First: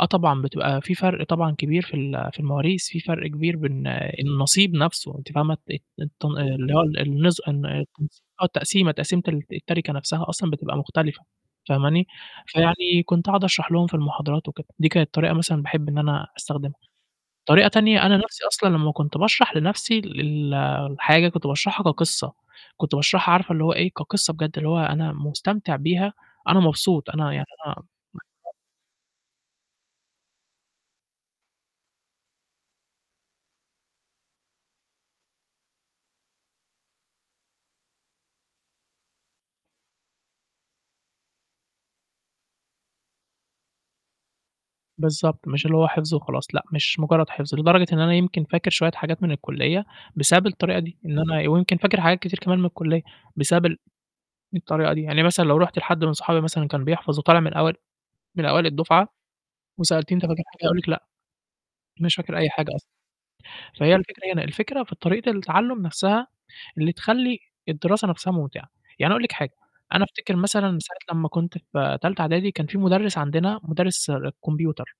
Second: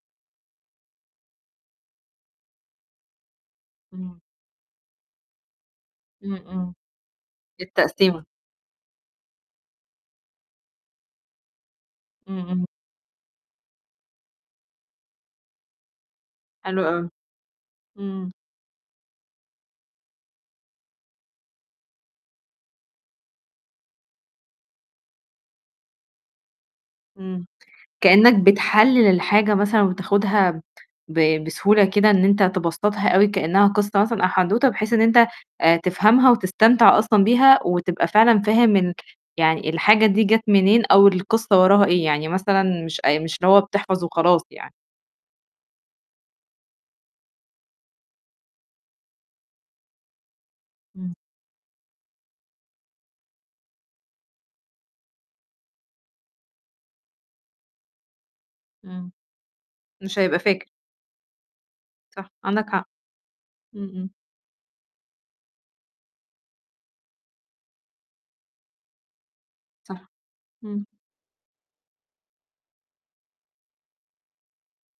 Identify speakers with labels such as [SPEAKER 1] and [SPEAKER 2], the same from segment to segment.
[SPEAKER 1] آه طبعًا، بتبقى في فرْق طبعًا كبير في ال في المواريث في فرْق كبير بين
[SPEAKER 2] إمم.
[SPEAKER 1] النصيب نفْسه أنتِ فاهمة، الت الت
[SPEAKER 2] إمم،
[SPEAKER 1] اللي
[SPEAKER 2] إمم.
[SPEAKER 1] هو ال النز
[SPEAKER 2] التقسيمة.
[SPEAKER 1] التقسيمة، تقسيمة التَرِكة نفْسها أصلًا بتبقى مختلفة فاهماني،
[SPEAKER 2] إمم، إمم.
[SPEAKER 1] فيعني كنت قعُد أشرح لهم في المحاضرات وكده دي كانت طريقة مثلًا باحب إن أنا أستخدمها،
[SPEAKER 2] حلو أوي.
[SPEAKER 1] طريقة تانية أنا
[SPEAKER 2] إمم.
[SPEAKER 1] نفْسي أصلًا لمّا كنت باشرح لنفْسي ال الحاجة كنت باشرحها كقصّة، كنت باشرحها عارفة اللي هو إيه كقصّة بجد اللي هو أنا مستمتع بيها أنا مبسوط، أنا يعني
[SPEAKER 2] إمم،
[SPEAKER 1] آه،
[SPEAKER 2] كإنك
[SPEAKER 1] [unintelligible]
[SPEAKER 2] بتحلل الحاجة مثلًا وبتاخدها ب بسهولة كده إن أنت تبسّطها أوي كإنها قصّة مثلًا أو حدوته بحيث إن أنت آآ، تفهمها وتستمتع أصلًا بيها، وتبقى فعلًا فاهم إن يعني الحاجة دي جات منين أو القصّة وراها إيه، يعني مثلًا مش أ مش اللي هو بتحفظ وخلاص يعني.
[SPEAKER 1] بالضبط، مش اللي هو حفظه وخلاص، لأ مش مجرّد حفظ، لدرجة إن أنا يمكن فاكر شوية حاجات من الكلية بسبب الطريقة دي،
[SPEAKER 2] إمم.
[SPEAKER 1] إن أنا ويمكن فاكر حاجات كتير كمان من الكلية، بسبب ال الطريقة دي، يعني مثلًا لو رُحت لحد من صحابي مثلًا كان بيحفظ وطالع من أوائل من أوائل الدفعة،
[SPEAKER 2] إمم.
[SPEAKER 1] وسألتيه
[SPEAKER 2] مش
[SPEAKER 1] أنت
[SPEAKER 2] هيبقى
[SPEAKER 1] فاكر حاجة
[SPEAKER 2] فاكر.
[SPEAKER 1] هيقول لِك لأ، مش
[SPEAKER 2] صح
[SPEAKER 1] فاكر أي
[SPEAKER 2] عندك
[SPEAKER 1] حاجة
[SPEAKER 2] حق.
[SPEAKER 1] أصلًا،
[SPEAKER 2] إمم.
[SPEAKER 1] فهي
[SPEAKER 2] إمم.
[SPEAKER 1] الفكرة هنا، الفكرة في طريقة التعلُّم نفْسها اللي تخلّي الدراسة نفْسها ممتعة، يعني أنا أقول لِك حاجة أنا
[SPEAKER 2] صح.
[SPEAKER 1] أفتكر مثلًا
[SPEAKER 2] إمم.
[SPEAKER 1] ساعة لمّا كنت في تالتة اعدادي كان في مدرِّس عندنا مدرِّس كمبيوتر،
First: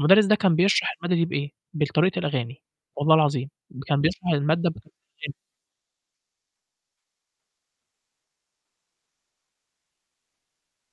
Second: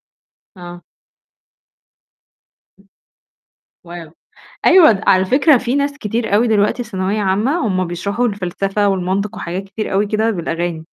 [SPEAKER 1] المدرِّس ده كان
[SPEAKER 2] آه.
[SPEAKER 1] بيشرح المادة دي بإيه بالطريقة الأغاني والله العظيم كان
[SPEAKER 2] واو!
[SPEAKER 1] بيشرح المادة بطريقة
[SPEAKER 2] أيوه على
[SPEAKER 1] الأغاني.
[SPEAKER 2] فكرة في ناس كتير أوي دلوقتي ثانوية عامّة، هُم بيشرحوا الفلسفة والمنطق وحاجات كتير أوي كده بالأغاني.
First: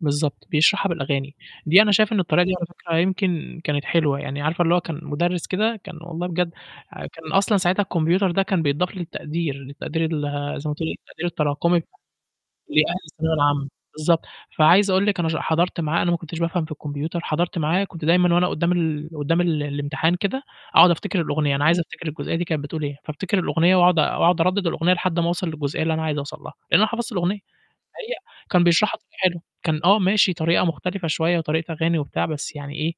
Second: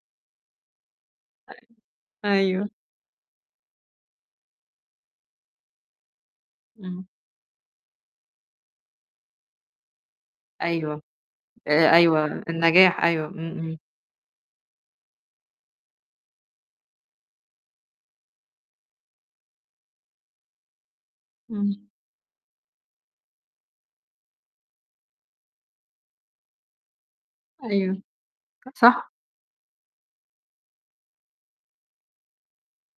[SPEAKER 1] بالضبط بيشرحها بالأغاني،
[SPEAKER 2] أيوه،
[SPEAKER 1] دي أنا شايف إن الطريقة دي على
[SPEAKER 2] أيوه.
[SPEAKER 1] فكرة يمكن كانت حلوة، يعني عارفة اللي هو كان مدرِّس كده كان والله بجد
[SPEAKER 2] إمم.
[SPEAKER 1] كان أصلًا ساعتها الكمبيوتر ده كان بيتضاف للتقدير، للتقدير ال زي ما تقولي
[SPEAKER 2] أيوه،
[SPEAKER 1] التقدير التراكمي
[SPEAKER 2] آآ، أيوه،
[SPEAKER 1] [unintelligible]
[SPEAKER 2] النجاح أيوه،
[SPEAKER 1] الثانوية
[SPEAKER 2] إمم،
[SPEAKER 1] العامة
[SPEAKER 2] إمم.
[SPEAKER 1] بالضبط، فعايز أقول لِك أنا ش حضرت معاه أنا ما كنتش بافهم في الكمبيوتر، حضرت معاه كنت دايمًا وأنا قدّام ال قدّام ال الامتحان كده أقعد أفتكر الأغنية أنا عايز
[SPEAKER 2] إمم.
[SPEAKER 1] أفتكر الجزئية دي كانت بتقول إيه، فأفتكر الأغنية وأقعد أقعد أردد الأغنية لحد ما اوصل للجزئية اللي أنا عايز أوصل لها، لإن أنا حفظت الأغنية،
[SPEAKER 2] أيوه،
[SPEAKER 1] هي كان بيشرحها
[SPEAKER 2] صح.
[SPEAKER 1] بطريقة حلوه كان آه، ماشي طريقة مختلفة شوية وطريقة أغاني وبتاع بس يعني إيه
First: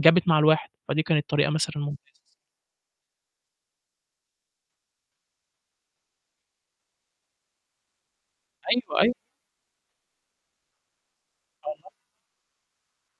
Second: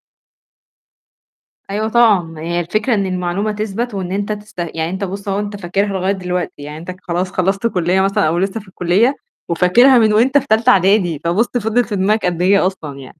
[SPEAKER 1] جابت مع الواحد، فدي كانت طريقة مثلًا
[SPEAKER 2] أيوة
[SPEAKER 1] ممتازة.
[SPEAKER 2] طبعًا، ما هي الفكرة إن المعلومة تثبَت، وإن أنت تست يعني أنت بُصّ أهو أنت فاكرها لغاية دلوقتي، يعني أنت خلاص خلّصت كلية مثلًا أو لسّه في
[SPEAKER 1] أيوه، أيوه.
[SPEAKER 2] الكلية، وفاكرها من وأنت في تالتة أعدادي فبُصّ فضلِت
[SPEAKER 1] [unintelligible]
[SPEAKER 2] في دماغك قد إيه أصلًا يعني.